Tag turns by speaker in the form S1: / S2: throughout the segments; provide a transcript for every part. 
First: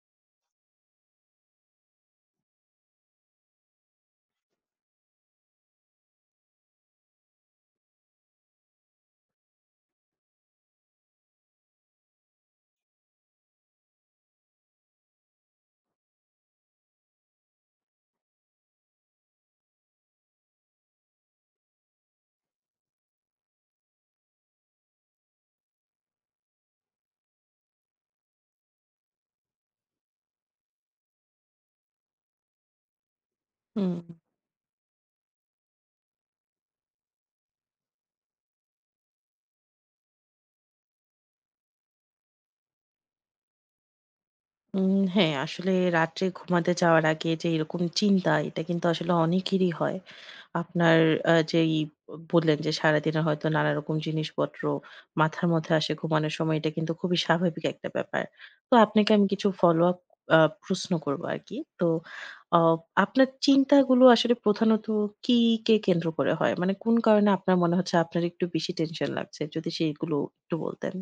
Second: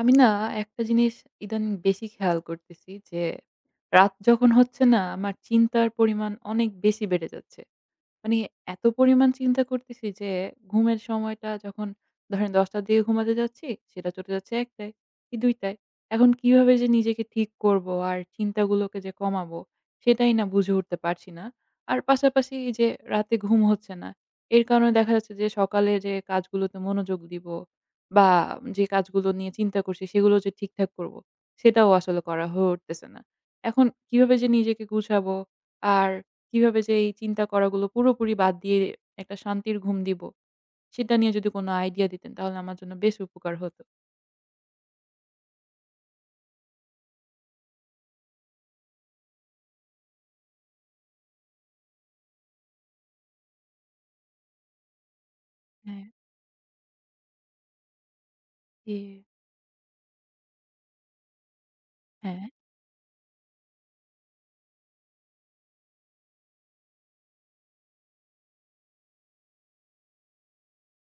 S1: আমি না একটা জিনিস ইদানিং বেশি খেয়াল করতেছি যে, রাত যখন হচ্ছে না আমার চিন্তার পরিমাণ অনেক বেশি বেড়ে যাচ্ছে। মানে এত পরিমাণ চিন্তা করতেছি যে, ঘুমের সময়টা যখন ধরেন ১০ টার দিকে ঘুমাতে যাচ্ছি, সেটা চলে যাচ্ছে ১ টায় কি ২ টায়। এখন কিভাবে যে নিজেকে ঠিক করব আর চিন্তাগুলোকে যে কমাবো, সেটাই না বুঝে উঠতে পারছি না। আর পাশাপাশি এই যে রাতে ঘুম হচ্ছে না, এর কারণে দেখা যাচ্ছে যে সকালে যে কাজগুলোতে মনোযোগ দিব বা যে কাজগুলো নিয়ে চিন্তা করছি সেগুলো যে ঠিকঠাক করব, সেটাও আসলে করা হয়ে উঠতেছে না। এখন
S2: হুম,
S1: কিভাবে যে নিজেকে গুছাবো আর কিভাবে যে এই চিন্তা করাগুলো পুরোপুরি বাদ দিয়ে একটা শান্তির ঘুম দিব, সেটা নিয়ে যদি কোনো আইডিয়া দিতেন তাহলে আমার জন্য বেশ উপকার হতো।
S2: হ্যাঁ, আসলে রাত্রে ঘুমাতে যাওয়ার আগে যে এরকম চিন্তা, এটা কিন্তু আসলে অনেকেরই হয়। আপনার যেই বললেন যে সারাদিনে হয়তো নানারকম জিনিসপত্র মাথার মধ্যে আসে
S1: হ্যাঁ,
S2: ঘুমানোর সময়, এটা কিন্তু খুবই স্বাভাবিক একটা ব্যাপার। তো
S1: জি।
S2: আপনাকে আমি কিছু follow up আ প্রশ্ন করব আরকি। তো
S1: হ্যাঁ।
S2: আ আপনার চিন্তাগুলো আসলে প্রধানত কি কে কেন্দ্র করে হয়? মানে কোন কারণে আপনার মনে হচ্ছে আপনার একটু বেশি টেনশন লাগছে? যদি সেইগুলো একটু বলতেন।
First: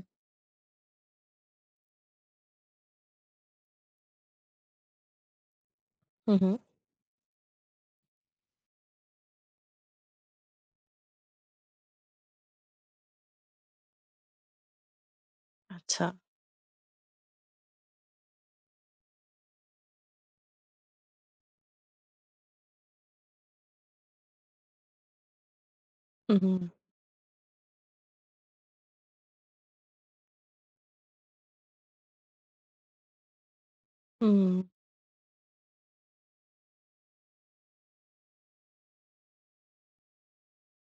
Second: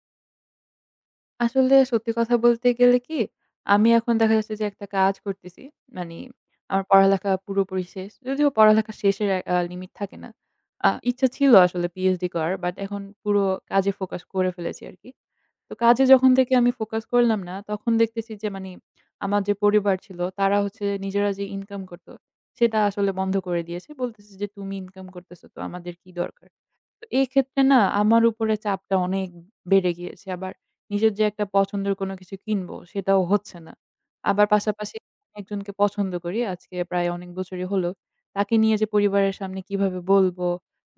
S1: আসলে সত্যি কথা বলতে গেলে কি, আমি এখন দেখা যাচ্ছে যে একটা কাজ করতেছি। মানি
S2: হুম, হুম।
S1: আমার পড়ালেখা পুরোপুরি শেষ। যদিও পড়ালেখা শেষের লিমিট থাকে না। ইচ্ছা ছিল আসলে পিএইচডি করার। বাট এখন পুরো কাজে ফোকাস করে ফেলেছি আরকি। তো
S2: আচ্ছা।
S1: কাজে যখন থেকে আমি ফোকাস করলাম না, তখন দেখতেছি যে আমার যে পরিবার ছিল, তারা হচ্ছে নিজেরা যে ইনকাম করত, সেটা আসলে বন্ধ করে দিয়েছে। বলতেছে যে, "তুমি ইনকাম করতেছো তো আমাদের কি
S2: হুম,
S1: দরকার?"
S2: হুম,
S1: তো এক্ষেত্রে না আমার উপরে চাপটা অনেক বেড়ে গিয়েছে। আবার নিজের যে একটা পছন্দের কোনো কিছু কিনবো সেটাও হচ্ছে না। আবার
S2: হুম।
S1: পাশাপাশি একজনকে পছন্দ করি আজকে প্রায় অনেক বছরই হলো। তাকে নিয়ে যে পরিবারের সামনে কিভাবে বলবো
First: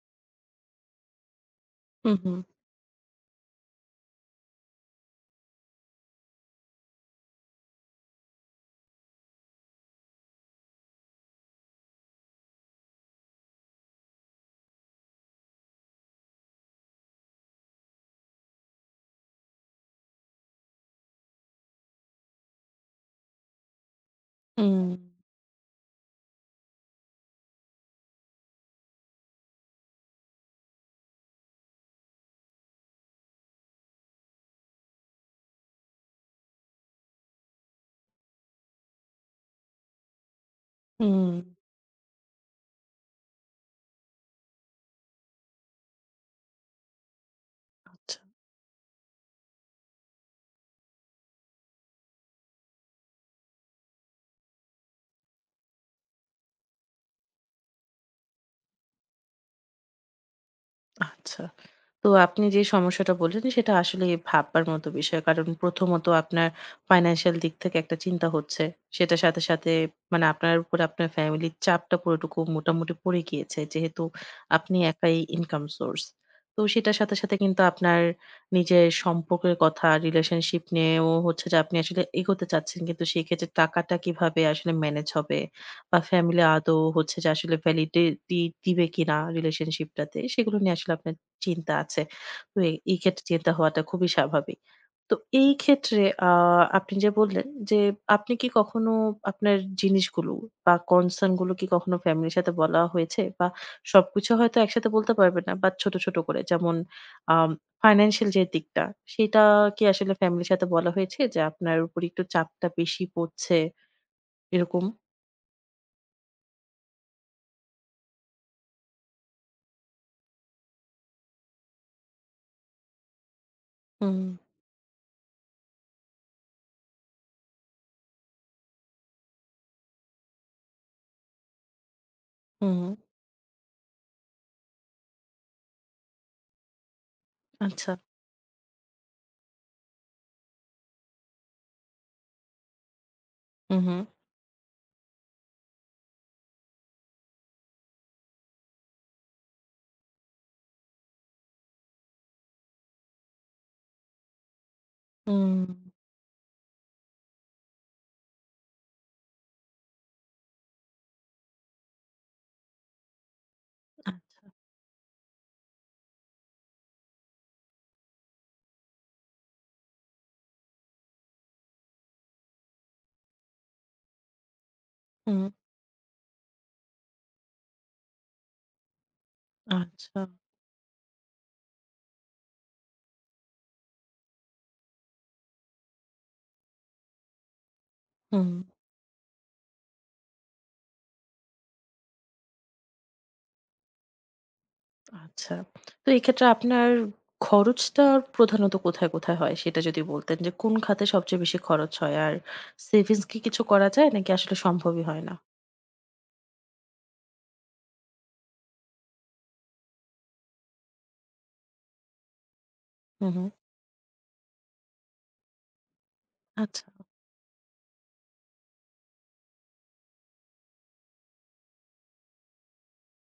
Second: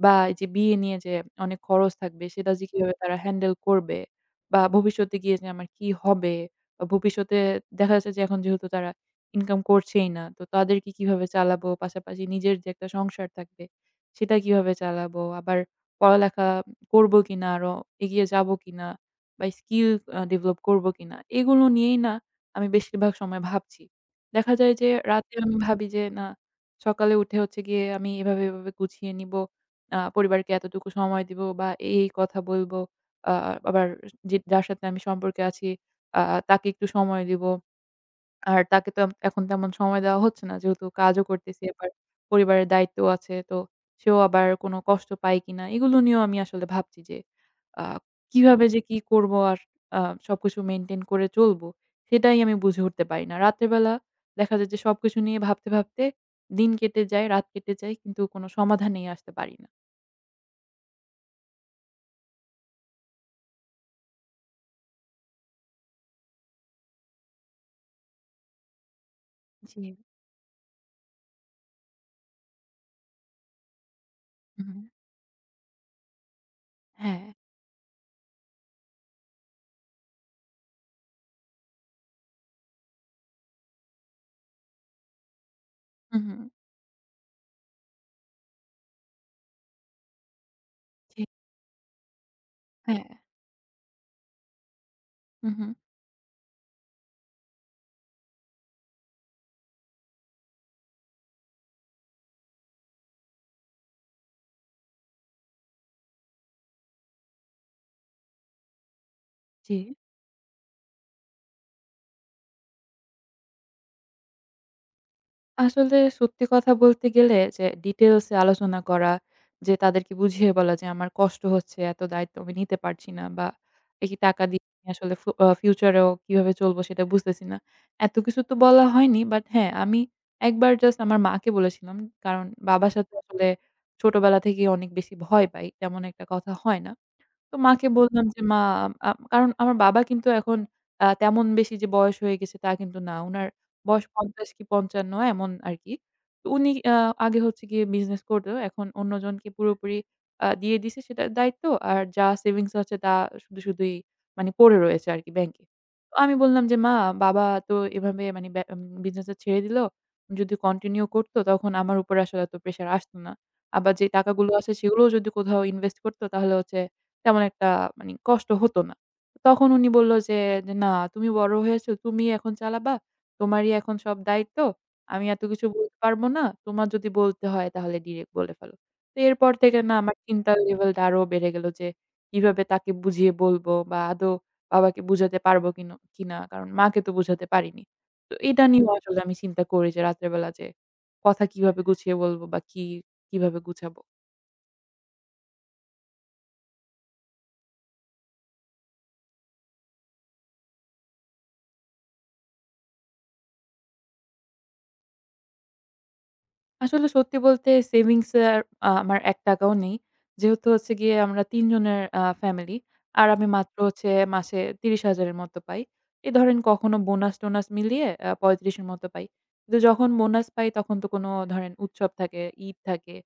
S1: বা এই যে বিয়ে নিয়ে যে অনেক খরচ
S2: হু,
S1: থাকবে
S2: হু।
S1: সেটা যে কিভাবে তারা হ্যান্ডেল করবে বা ভবিষ্যতে গিয়ে যে আমার কি হবে বা ভবিষ্যতে দেখা যাচ্ছে যে এখন যেহেতু তারা ইনকাম করছেই না। তো তাদেরকে কিভাবে চালাবো? পাশাপাশি নিজের যে একটা সংসার থাকবে সেটা কিভাবে চালাবো? আবার পড়ালেখা করব কিনা, আরো এগিয়ে যাব কিনা বা স্কিল ডেভেলপ করব কিনা, এগুলো নিয়েই না আমি বেশিরভাগ সময় ভাবছি। দেখা যায়
S2: হুম,
S1: যে রাতে আমি ভাবি যে না সকালে উঠে হচ্ছে গিয়ে আমি এভাবে, এভাবে গুছিয়ে নিব। পরিবারকে এতটুকু সময় দিব বা এই কথা বলব। আ আবার যে যার সাথে আমি সম্পর্কে আছি আ তাকে একটু সময় দিব। আর তাকে তো এখন তেমন সময় দেওয়া হচ্ছে না। যেহেতু কাজও
S2: হুম।
S1: করতেছি আবার পরিবারের দায়িত্বও আছে। তো সেও আবার কোনো কষ্ট পায় কিনা? এগুলো নিয়েও আমি আসলে ভাবছি যে আ
S2: আচ্ছা,
S1: কিভাবে যে কি করব আর আ সবকিছু মেইনটেইন করে চলবো? সেটাই আমি বুঝে উঠতে পারি না। রাতের বেলা দেখা যায় যে সবকিছু নিয়ে ভাবতে, ভাবতে দিন কেটে যায়, রাত কেটে যায় কিন্তু কোনো সমাধানেই আসতে পারি না।
S2: আচ্ছা। তো আপনি যে সমস্যাটা বললেন সেটা আসলে ভাববার মতো বিষয়। কারণ প্রথমত আপনার ফাইন্যান্সিয়াল দিক থেকে একটা চিন্তা হচ্ছে। সেটার সাথে, সাথে
S1: জি।
S2: মানে আপনার উপর আপনার ফ্যামিলির চাপটা পুরোটুকু মোটামুটি পড়ে গিয়েছে। যেহেতু আপনি
S1: হুম,
S2: একাই ইনকাম সোর্স। তো সেটার সাথে,
S1: হ্যাঁ।
S2: সাথে কিন্তু আপনার নিজের সম্পর্কের কথা, রিলেশনশিপ নিয়েও হচ্ছে যে আপনি আসলে এগোতে চাচ্ছেন। কিন্তু সেক্ষেত্রে টাকাটা কিভাবে আসলে ম্যানেজ হবে বা
S1: হুম, হুম।
S2: ফ্যামিলি আদৌ হচ্ছে যে আসলে ভ্যালিডিটি দিবে কিনা রিলেশনশিপটাতে সেগুলো নিয়ে আসলে আপনার
S1: জি।
S2: চিন্তা আছে। তো এই
S1: হ্যাঁ।
S2: ক্ষেত্রে চিন্তা হওয়াটা খুবই স্বাভাবিক। তো এই
S1: হুম, হুম।
S2: ক্ষেত্রে আ আপনি যে বললেন যে, আপনি কি কখনো আপনার জিনিসগুলো বা কনসার্ন গুলো কি কখনো ফ্যামিলির সাথে বলা হয়েছে? বা সবকিছু হয়তো একসাথে বলতে পারবে না, বাট ছোট, ছোট করে যেমন আম ফাইন্যান্সিয়াল যে দিকটা, সেটা
S1: জি।
S2: কি আসলে ফ্যামিলির সাথে বলা হয়েছে যে, আপনার উপর একটু চাপটা বেশি পড়ছে এরকম?
S1: আসলে সত্যি কথা বলতে গেলে যে ডিটেইলস এ আলোচনা করা, যে তাদেরকে বুঝিয়ে বলা যে আমার কষ্ট হচ্ছে, এত দায়িত্ব আমি নিতে পারছি না বা এই
S2: হুম,
S1: টাকা দিয়ে আমি আসলে ফু আ ফিউচার এও কিভাবে চলবো সেটা বুঝতেছি না। এত কিছু তো বলা হয়নি। বাট হ্যাঁ, আমি একবার জাস্ট আমার মাকে বলেছিলাম। কারণ
S2: হুম,
S1: বাবার সাথে আসলে ছোটবেলা থেকেই অনেক বেশি ভয় পাই। তেমন একটা কথা হয় না। তো মাকে
S2: আচ্ছা।
S1: বললাম যে, "মা।" কারণ আমার বাবা কিন্তু এখন তেমন বেশি যে বয়স হয়ে গেছে তা কিন্তু না। উনার
S2: হুম, হুম,
S1: বয়স ৫০ কি ৫৫ এমন আরকি। তো উনি আগে হচ্ছে গিয়ে বিজনেস করতো। এখন অন্যজনকে পুরোপুরি দিয়ে দিছে সেটার দায়িত্ব। আর যা সেভিংস আছে তা শুধুই মানে পড়ে রয়েছে আরকি
S2: হুম,
S1: ব্যাংকে। তো আমি বললাম যে, "মা, বাবা তো এভাবে মানে বিজনেসটা ছেড়ে দিল। যদি কন্টিনিউ করত তখন আমার উপর আসলে এত প্রেশার আসত না। আবার যে
S2: আচ্ছা,
S1: টাকাগুলো আসে সেগুলোও যদি কোথাও ইনভেস্ট করত তাহলে হচ্ছে তেমন একটা মানি কষ্ট হতো না।" তখন উনি বলল যে, "না তুমি বড় হয়েছো, তুমিই এখন চালাবা। তোমারই এখন সব দায়িত্ব। আমি
S2: হুম,
S1: এত কিছু বলতে পারবো না। তোমার যদি বলতে হয় তাহলে ডিরেক্ট বলে ফেলো।" তো এরপর থেকে না আমার
S2: আচ্ছা,
S1: চিন্তার লেভেলটা আরো বেড়ে গেল যে কিভাবে তাকে বুঝিয়ে বলবো বা আদৌ বাবাকে বুঝাতে পারবো কিনা। কারণ মাকে তো বুঝাতে পারিনি। তো
S2: হুম।
S1: এটা নিয়েও আসলে আমি চিন্তা করি যে রাতের বেলা যে কথা কিভাবে গুছিয়ে বলবো বা কিভাবে গুছাবো?
S2: আচ্ছা। তো এক্ষেত্রে আপনার খরচটা প্রধানত কোথায়, কোথায় হয়? সেটা যদি বলতেন যে কোন খাতে সবচেয়ে বেশি খরচ হয়? আর সেভিংস কি কিছু করা যায় নাকি আসলে সম্ভবই হয় না?
S1: আসলে সত্যি বলতে সেভিংস এ আর আমার ৳১ ও নেই। যেহেতু হচ্ছে গিয়ে আমরা ৩ জনের ফ্যামিলি।
S2: হু,
S1: আর
S2: হু।
S1: আমি মাত্র হচ্ছে মাসে ৩০,০০০ এর মতো পাই। এই ধরেন
S2: আচ্ছা।
S1: কখনো বোনাস-টোনাস মিলিয়ে ৩৫ এর মতো পাই। কিন্তু যখন বোনাস পাই তখন তো কোনো ধরেন উৎসব থাকে, ঈদ থাকে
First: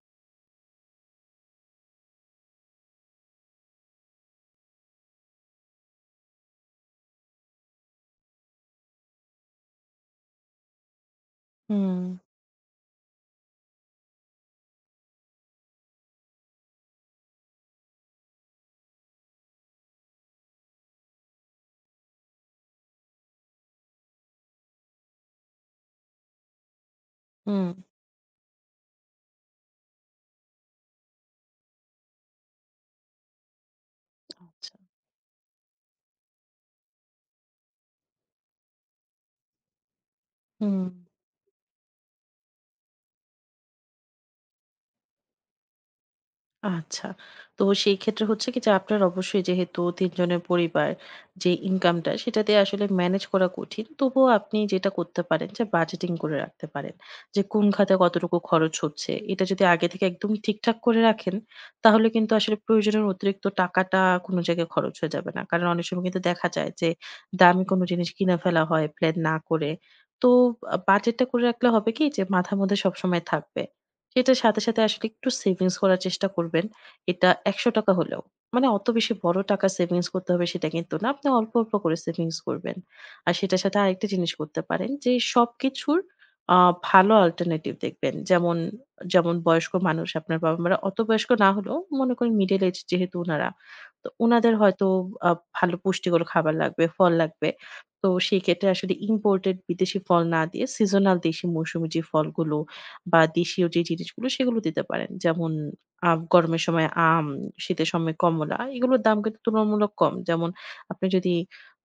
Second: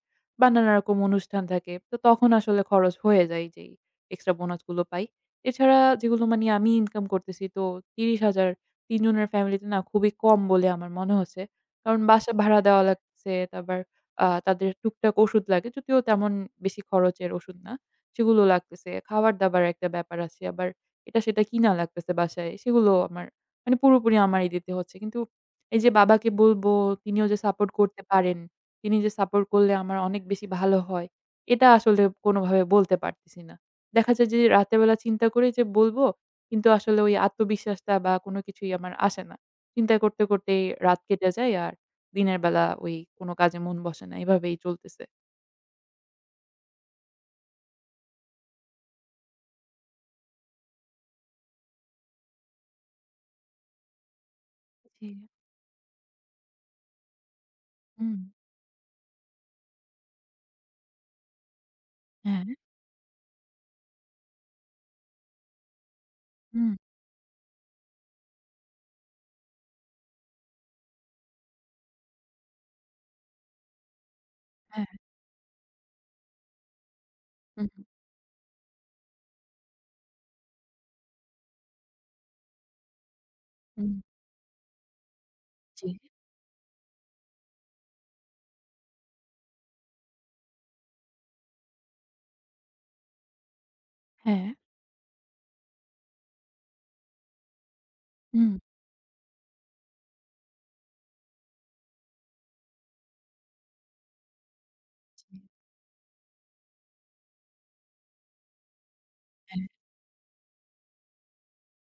S1: বা নানা রকম অনুষ্ঠান থাকে। তো তখন আসলে খরচ হয়ে যায় যেই এক্সট্রা বোনাসগুলো পাই। এছাড়া যেগুলো মানে আমি ইনকাম করতেছি তো ৩০,০০০ ৩ জনের ফ্যামিলিতে না খুবই কম বলে আমার মনে হচ্ছে।
S2: হুম,
S1: কারণ বাসা ভাড়া দেওয়া লাগছে। তারপর তাদের টুকটাক ওষুধ লাগে। যদিও তেমন বেশি খরচের ওষুধ না। সেগুলো লাগতেছে। খাবার-দাবার একটা ব্যাপার আছে। আবার এটা-সেটা কিনা লাগতেছে বাসায়। সেগুলো আমার মানে পুরোপুরি আমারই দিতে হচ্ছে। কিন্তু এই যে বাবাকে বলবো, তিনিও যে
S2: হুম।
S1: সাপোর্ট করতে পারেন, তিনি যে সাপোর্ট করলে আমার অনেক বেশি ভালো হয়, এটা আসলে কোনোভাবে বলতে পারতেছি না। দেখা যায় যে
S2: আচ্ছা।
S1: রাতের বেলা চিন্তা করি যে বলবো, কিন্তু আসলে ওই আত্মবিশ্বাসটা বা কোনো কিছুই আমার আসে না। চিন্তা করতে, করতেই
S2: হুম।
S1: রাত কেটে যায় আর দিনের বেলা ওই কোনো কাজে মন বসে না। এভাবেই চলতেছে।
S2: আচ্ছা। তো সেই ক্ষেত্রে হচ্ছে কি যে আপনার অবশ্যই যেহেতু ৩ জনের পরিবার, যে ইনকামটা সেটা দিয়ে আসলে ম্যানেজ করা কঠিন। তবুও আপনি যেটা
S1: জি।
S2: করতে পারেন যে বাজেটিং করে রাখতে পারেন। যে কোন খাতে
S1: হুম।
S2: কতটুকু খরচ হচ্ছে এটা যদি আগে থেকে একদম ঠিকঠাক করে রাখেন, তাহলে কিন্তু
S1: হ্যাঁ।
S2: আসলে প্রয়োজনের অতিরিক্ত টাকাটা কোন জায়গায় খরচ হয়ে যাবে না। কারণ অনেক সময় কিন্তু দেখা যায়
S1: হুম।
S2: যে দামি কোন জিনিস কিনে ফেলা হয় প্ল্যান না করে। তো বাজেটটা করে রাখলে হবে কি যে মাথার মধ্যে সবসময় থাকবে। সেটার সাথে, সাথে
S1: হ্যাঁ।
S2: আসলে একটু সেভিংস করার চেষ্টা করবেন। এটা ৳১০০
S1: হুম,
S2: হলেও। মানে অত বেশি বড় টাকা সেভিংস করতে হবে সেটা কিন্তু না। আপনি অল্প, অল্প করে সেভিংস করবেন। আর সেটার সাথে
S1: হুম।
S2: আরেকটা জিনিস করতে পারেন যে
S1: জি।
S2: সবকিছুর আ ভালো অল্টারনেটিভ দেখবেন। যেমন বয়স্ক মানুষ আপনার বাবা-মারা অত বয়স্ক না হলেও মনে করেন মিডল এজ যেহেতু উনারা। তো
S1: হ্যাঁ।
S2: উনাদের হয়তো আ ভালো পুষ্টিকর খাবার লাগবে, ফল লাগবে। তো সেই
S1: হুম।
S2: ক্ষেত্রে আসলে ইম্পোর্টেড বিদেশি ফল না দিয়ে সিজনাল দেশি মৌসুমী যে ফলগুলো বা দেশীয় যে জিনিসগুলো সেগুলো দিতে পারেন।
S1: জি।
S2: যেমন গরমের সময় আম, শীতের সময় কমলা এগুলোর দাম কিন্তু
S1: হ্যাঁ।
S2: তুলনামূলক কম। যেমন আপনি যদি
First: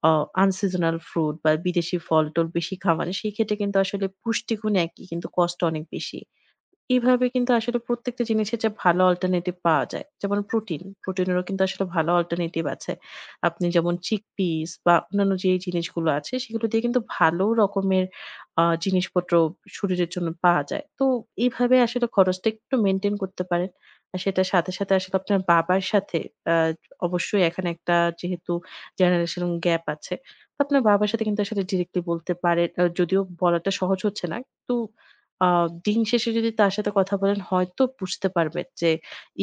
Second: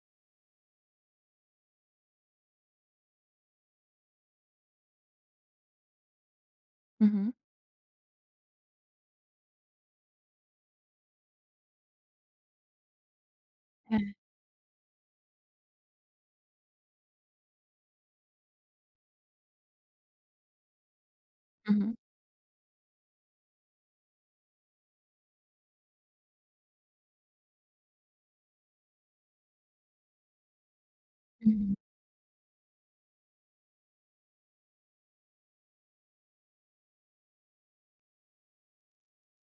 S2: অ আনসিজনাল ফ্রুট বা বিদেশি ফল-টল বেশি খাওয়ান, সেই ক্ষেত্রে কিন্তু আসলে পুষ্টিগুণ একই কিন্তু কস্ট অনেক বেশি।
S1: হু, হু।
S2: এভাবে কিন্তু আসলে প্রত্যেকটা জিনিসের যে ভালো অল্টারনেটিভ পাওয়া যায়। যেমন প্রোটিন, প্রোটিনেরও কিন্তু আসলে ভালো অল্টারনেটিভ আছে। আপনি যেমন
S1: হ্যাঁ।
S2: চিকপিস বা অন্যান্য যে জিনিসগুলো আছে সেগুলো দিয়ে কিন্তু ভালো রকমের জিনিসপত্র শরীরের জন্য পাওয়া যায়। তো
S1: হু,
S2: এইভাবে
S1: হু।
S2: আসলে খরচটা একটু মেইনটেইন করতে পারেন। আর সেটার সাথে, সাথে আসলে আপনার বাবার সাথে আ অবশ্যই এখানে একটা যেহেতু জেনারেশন গ্যাপ আছে। তো আপনার বাবার সাথে কিন্তু
S1: হু,
S2: আসলে
S1: হু।
S2: ডিরেক্টলি বলতে পারেন। যদিও বলাটা সহজ হচ্ছে না। তো আ দিন শেষে যদি তার সাথে কথা বলেন হয়তো বুঝতে পারবেন যে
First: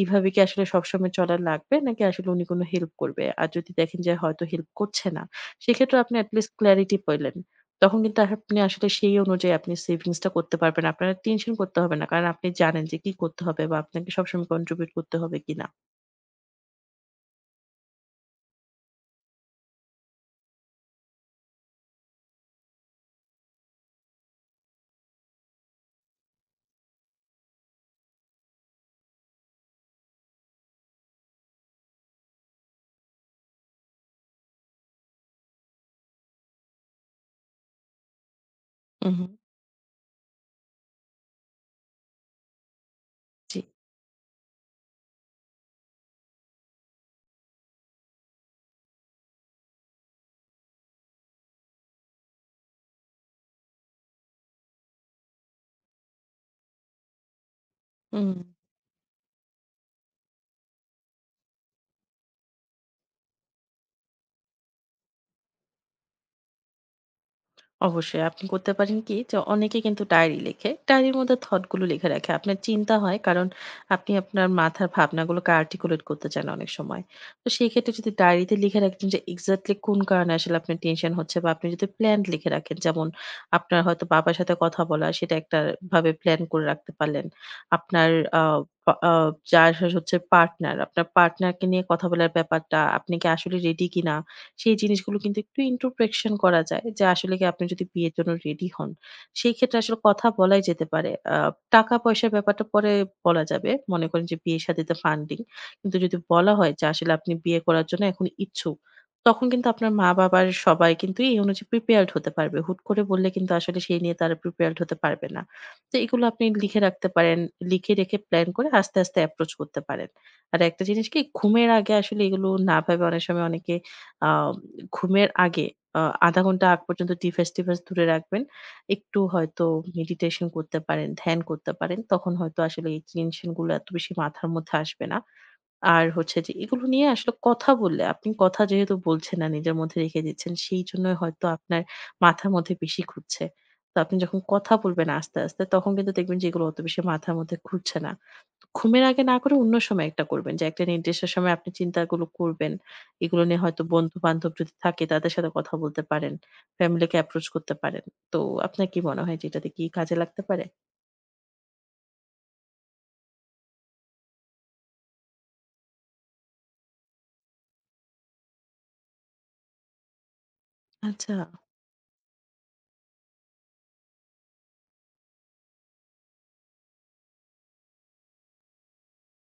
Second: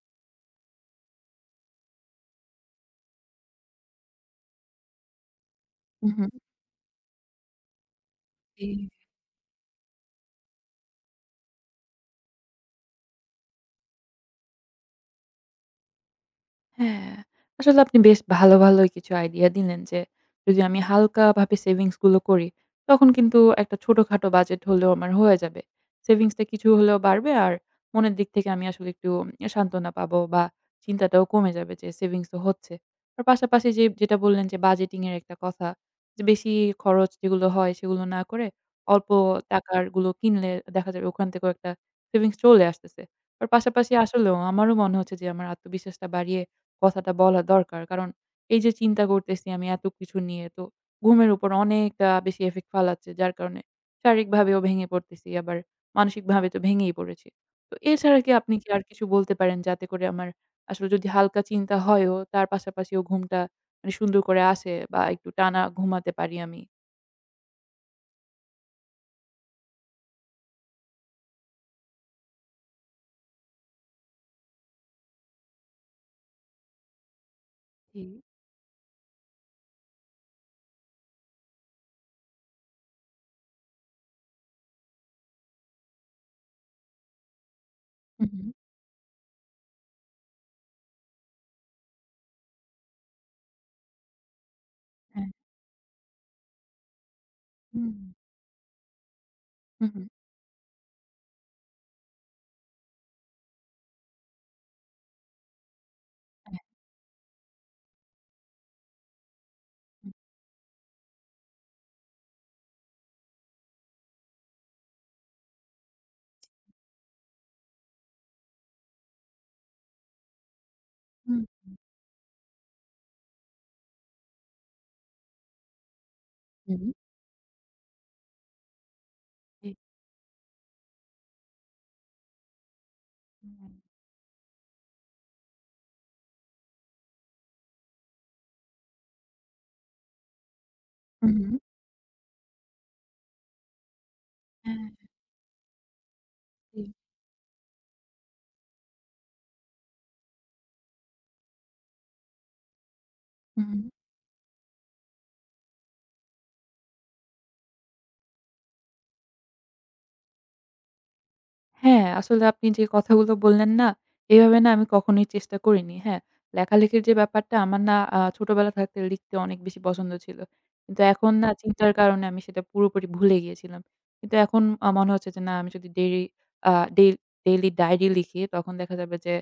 S2: এভাবে কি আসলে সবসময় চলা লাগবে নাকি আসলে উনি কোনো হেল্প করবে। আর যদি দেখেন যে হয়তো হেল্প করছে না, সেক্ষেত্রে
S1: হু,
S2: আপনি
S1: হু।
S2: এট লিস্ট ক্লারিটি পেলেন। তখন কিন্তু আপনি
S1: জি।
S2: আসলে সেই অনুযায়ী আপনি সেভিংস টা করতে পারবেন। আপনার টেনশন করতে হবে না। কারণ আপনি জানেন যে কি করতে হবে বা আপনাকে সবসময় কন্ট্রিবিউট করতে হবে কিনা।
S1: হ্যাঁ, আসলে আপনি বেশ ভালো, ভালোই কিছু আইডিয়া দিলেন যে, যদি আমি হালকাভাবে সেভিংস গুলো করি, তখন কিন্তু একটা ছোটখাটো বাজেট হলেও আমার হয়ে যাবে। সেভিংসটা কিছু হলেও বাড়বে আর মনের দিক থেকে আমি আসলে একটু সান্ত্বনা পাবো বা চিন্তাটাও কমে যাবে যে সেভিংস তো হচ্ছে। আর পাশাপাশি যে যেটা বললেন যে বাজেটিং এর একটা কথা, যে বেশি খরচ যেগুলো হয় সেগুলো না করে অল্প
S2: হুম, হুম,
S1: টাকার গুলো কিনলে দেখা যাবে ওখান থেকেও একটা সেভিংস চলে আসতেছে। আর
S2: জি।
S1: পাশাপাশি আসলেও আমারও মনে হচ্ছে যে আমার আত্মবিশ্বাসটা বাড়িয়ে কথাটা বলা দরকার। কারণ এই যে চিন্তা করতেছি আমি এত কিছু নিয়ে তো ঘুমের উপর অনেকটা বেশি ইফেক্ট ফালাচ্ছে। যার কারণে শারীরিকভাবেও ভেঙে পড়তেছি, আবার মানসিকভাবে তো ভেঙেই পড়েছি। তো এছাড়া
S2: হুম।
S1: কি আপনি কি আর কিছু বলতে পারেন যাতে করে আমার আসলে যদি হালকা চিন্তা হয়ও তার পাশাপাশিও ঘুমটা মানে সুন্দর করে আসে বা একটু টানা ঘুমাতে পারি আমি?
S2: অবশ্যই আপনি করতে পারেন কি যে অনেকে কিন্তু ডায়েরি লেখে, ডায়েরির মধ্যে থটগুলো লিখে রাখে। আপনার চিন্তা হয় কারণ আপনি আপনার মাথার ভাবনাগুলোকে আর্টিকুলেট করতে চান অনেক সময়। তো সেই ক্ষেত্রে
S1: জি।
S2: যদি ডায়েরিতে লিখে রাখেন যে এক্স্যাক্টলি কোন কারণে আসলে আপনার টেনশন হচ্ছে বা আপনি যদি প্ল্যান লিখে রাখেন, যেমন আপনার হয়তো বাবার সাথে কথা বলা সেটা একটা ভাবে প্ল্যান করে রাখতে পারলেন। আপনার
S1: হু, হু।
S2: আহ যার হচ্ছে পার্টনার, আপনার পার্টনারকে নিয়ে কথা বলার ব্যাপারটা আপনি কি আসলে রেডি কিনা, সেই জিনিসগুলো
S1: হ্যাঁ।
S2: কিন্তু একটু ইন্ট্রোস্পেকশন করা যায় যে আসলে কি আপনি যদি
S1: হুম,
S2: বিয়ের জন্য রেডি হন, সেই ক্ষেত্রে
S1: হু,
S2: আসলে
S1: হু।
S2: কথা বলাই যেতে পারে। টাকা-পয়সার ব্যাপারটা পরে বলা যাবে। মনে করেন যে বিয়ে শাদীতে ফান্ডিং। কিন্তু যদি বলা
S1: হ্যাঁ,
S2: হয় যে আসলে আপনি বিয়ে করার জন্য এখন ইচ্ছুক, তখন কিন্তু আপনার মা-বাবার সবাই কিন্তু এই অনুযায়ী প্রিপেয়ারড হতে পারবে। হুট করে বললে কিন্তু আসলে সেই নিয়ে তারা প্রিপেয়ারড হতে পারবে না। তো এগুলো আপনি লিখে রাখতে পারেন। লিখে রেখে প্ল্যান করে আস্তে, আস্তে অ্যাপ্রোচ করতে পারেন। আর একটা জিনিস, কি
S1: হুম,
S2: ঘুমের আগে আসলে এগুলো না ভেবে, অনেক সময় অনেকে আ ঘুমের আগে ০.৫ ঘন্টা
S1: হুম,
S2: আগ
S1: হুম।
S2: পর্যন্ত ডিভাইস-টিভাইস দূরে রাখবেন। একটু হয়তো
S1: জি।
S2: মেডিটেশন করতে পারেন, ধ্যান করতে পারেন। তখন হয়তো আসলে এই টেনশন গুলো এত বেশি মাথার মধ্যে আসবে না। আর হচ্ছে যে এগুলো নিয়ে আসলে কথা বললে, আপনি কথা যেহেতু বলছেন না, নিজের মধ্যে রেখে দিচ্ছেন, সেই জন্যই
S1: হু,
S2: হয়তো
S1: হু।
S2: আপনার মাথার মধ্যে বেশি ঘুরছে। তো আপনি যখন কথা
S1: হ্যাঁ,
S2: বলবেন আস্তে, আস্তে, তখন কিন্তু দেখবেন যে এগুলো অত
S1: জি।
S2: বেশি মাথার মধ্যে ঘুরছে না। ঘুমের আগে না করে অন্য সময় একটা করবেন। যে একটা নির্দিষ্ট সময় আপনি চিন্তাগুলো করবেন। এগুলো নিয়ে
S1: হু।
S2: হয়তো বন্ধু-বান্ধব যদি থাকে তাদের সাথে কথা বলতে পারেন। ফ্যামিলিকে অ্যাপ্রোচ করতে পারেন। তো আপনার কি মনে হয় যে এটাতে কি কাজে লাগতে পারে?
S1: হ্যাঁ, আসলে আপনি যে কথাগুলো বললেন না, এভাবে না আমি কখনোই চেষ্টা করিনি। হ্যাঁ, লেখালেখির যে ব্যাপারটা আমার না ছোটবেলা থাকতে লিখতে অনেক বেশি পছন্দ ছিল। কিন্তু এখন
S2: আচ্ছা।
S1: না চিন্তার কারণে আমি সেটা পুরোপুরি ভুলে গিয়েছিলাম। কিন্তু এখন মনে হচ্ছে যে না আমি যদি ডেইরি আ ডেই ডেইলি ডায়েরি লিখি তখন দেখা যাবে যে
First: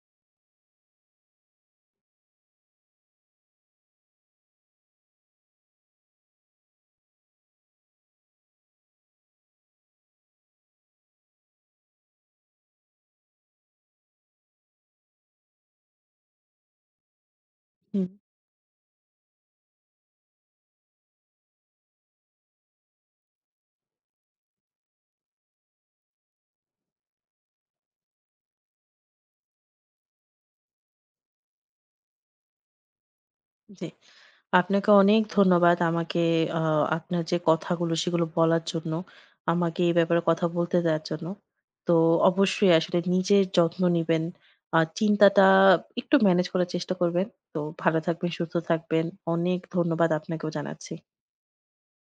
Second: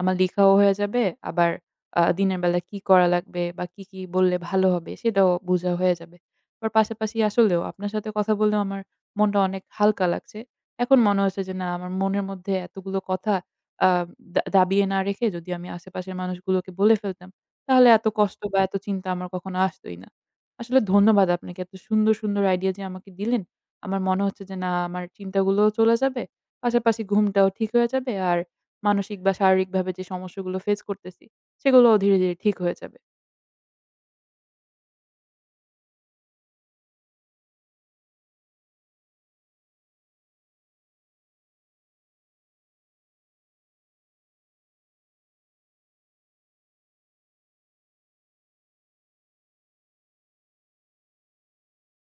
S1: আমার লিখাও হয়ে যাবে আবার দিনের বেলা কি করা লাগবে বা কি, কি বললে ভালো হবে সেটাও বোঝা হয়ে যাবে। আবার পাশাপাশি আসলেও আপনার সাথে কথা বললেও আমার মনটা অনেক হালকা লাগছে। এখন মনে হচ্ছে যে না আমার মনের মধ্যে এতগুলো কথা আ দা দাবিয়ে না রেখে যদি আমি আশেপাশের মানুষগুলোকে বলে ফেলতাম, তাহলে এত
S2: হুম।
S1: কষ্ট বা এত চিন্তা আমার কখনো আসতই না। আসলে ধন্যবাদ আপনাকে। এত সুন্দর, সুন্দর আইডিয়া যে আমাকে দিলেন। আমার মনে হচ্ছে যে না আমার চিন্তাগুলোও চলে যাবে। পাশাপাশি ঘুমটাও ঠিক হয়ে যাবে। আর মানসিক বা শারীরিকভাবে যে সমস্যাগুলো ফেস করতেছি, সেগুলোও ধীরে, ধীরে ঠিক হয়ে যাবে।
S2: জি। আপনাকে অনেক ধন্যবাদ আমাকে আ আপনার যে কথাগুলো সেগুলো বলার জন্য। আমাকে এই ব্যাপারে কথা বলতে দেওয়ার জন্য। তো অবশ্যই আসলে নিজের যত্ন নিবেন। আর চিন্তাটা একটু ম্যানেজ করার চেষ্টা করবেন। তো ভালো থাকবেন, সুস্থ থাকবেন। অনেক ধন্যবাদ আপনাকেও জানাচ্ছি।